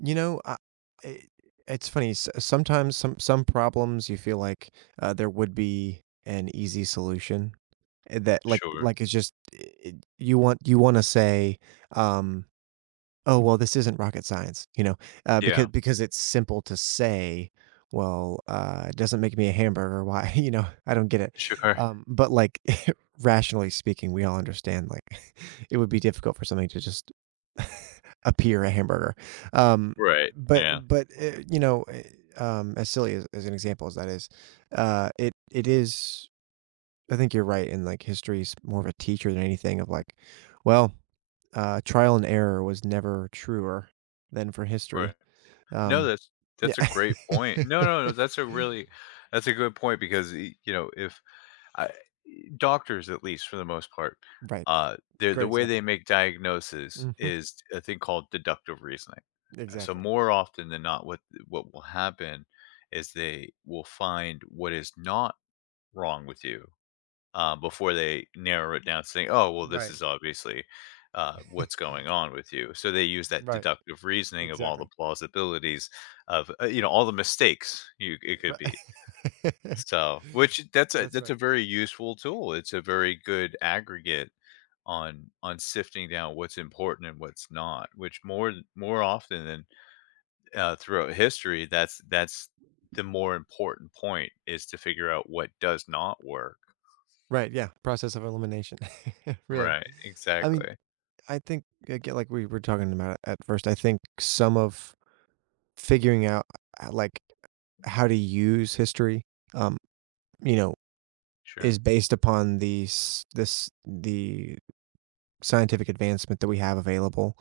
You know, uh, i it's funny, s sometimes some some problems you feel like, uh, there would be an easy solution, eh, that like Sure. like it's just, eh, it you want you wanna say, um, "Oh well, this isn't rocket science," you know, uh, Yeah. becau because it's simple to say, "Well, uh, it doesn't make me a hamburger, why, you know?" I don't get it, Sure. um, but like rationally speaking, we all understand, like, it would be difficult for something to just appear a hamburger, um, Right, but yeah. but, uh, you know, eh, um, as silly as as an example as that is, uh, it it is, I think you're right. And like history is more of a teacher than anything of like, well, uh, trial and error was never truer than for history. Right. No, Um that's n that's a great point. No, no, no, that's a really that's a good point because, e you know, if I e doctors, at least for the most part, Right. uh, they're Great the way they example. make diagnosis Mhm. is a thing called deductive reasoning. Uh, so Exactly. more often than not, what th what will happen is they will find what is not wrong with you, uh, before they narrow it down, saying, "Oh well, this Right. is obviously, uh, what's going on with you." So, they use that Right. deductive reasoning of all the Exactly. plausibilities of uh, you know, all the mistakes you it could Ri be. So, which that's a That's that's right. a very useful tool. It's a very good aggregate on on sifting down what's important and what's not, which more th more often than, uh, throughout history, that's that's the more important point is to figure out what does not work. Right, yeah, process of elimination. Really. Right, I mean, exactly. I think I get like we were talking about it at first. I think some of figuring out I I like how to use history, um, you know, Sure. is based upon these this the scientific advancement that we have available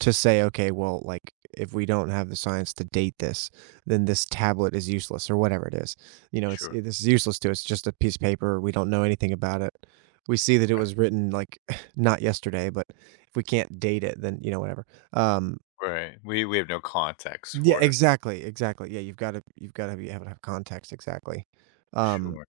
to say, "Okay, well, like, if we don't have the science to date this, then this tablet is useless," or whatever it is. You know, it's, Sure. i this is useless to us, just a piece of paper, we don't know anything about it. We see that it Right. was written like, not yesterday, but if we can't date it, then, you know, whatever. Um Right, we we have no context Yeah, for it. exactly, exactly. Yeah, you've gotta you've gotta be able to have context, exactly. Um Sure.